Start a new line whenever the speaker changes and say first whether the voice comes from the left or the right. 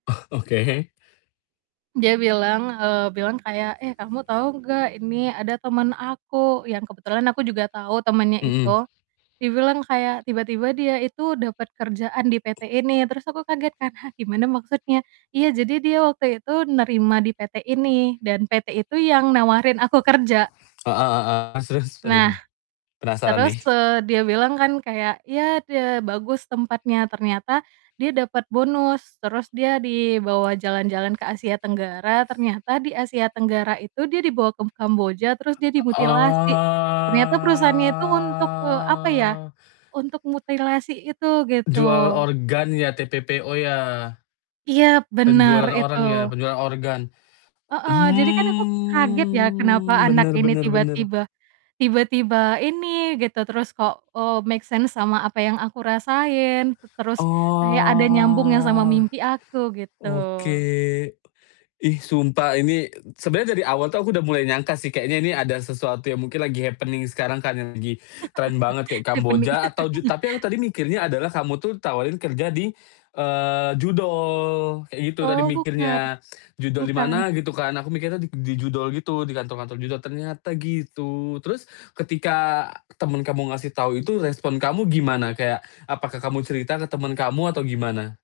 left: Oh, oke.
right: Dia bilang, eee, bilang kayak, "Eh kamu tahu nggak ini ada teman aku?" Yang kebetulan aku juga tahu temannya
left: Hmm.
right: itu, dia bilang kayak tiba-tiba dia itu dapat kerjaan di PT ini terus aku kaget kan, "Hah gimana maksudnya?" Iya, jadi dia waktu itu nerima di PT ini dan PT itu yang nawarin aku kerja.
left: Heeh heeh. Terus terus? Aduh
right: Nah,
left: bener penasaran
right: terus,
left: nih.
right: eee, dia bilang kan kayak, "Ya, itu ya bagus tempatnya," ternyata dia dapat bonus, terus dia dibawa jalan-jalan ke Asia Tenggara, ternyata di Asia Tenggara itu dia dibawa ke Kamboja terus dia
left: O
right: dimutilasi ternyata perusahaan itu untuk, eee, apa ya,
left: oh.
right: untuk mutilasi itu
left: Jual
right: gitu.
left: organnya, TPPO ya?
right: Iya, bener
left: Penjualan
right: itu.
left: orang ya? Penjualan organ,
right: Heeh. Jadi kan aku kaget ya, kenapa
left: hmm,
right: anak
left: bener
right: ini
left: bener bener.
right: tiba-tiba tiba-tiba ini gitu, terus kok, eee, make sense sama apa yang aku rasain, tu terus kayak ada nyambung yang sama
left: Oh
right: mimpi aku gitu.
left: Oke. Ih sumpah ini eee, sebenernya dari awal tuh aku udah mulai nyangka sih, kayaknya ini ada sesuatu yang mungkin lagi happening sekarang kan yang lagi trend banget kayak
right: jepeni
left: Kamboja atau ju tapi yang tadi mikirnya adalah kamu tuh tawarin kerja di, eee, judol kayak gitu tadi
right: Oh bukan,
left: mikirnya. Judol di
right: bukan.
left: mana gitu kan, aku mikirnya di judol gitu, di kantor-kantor judol. Ternyata gitu, terus ketika temen kamu ngasih tau itu respon kamu gimana? Kayak apakah kamu cerita ke temen kamu atau gimana?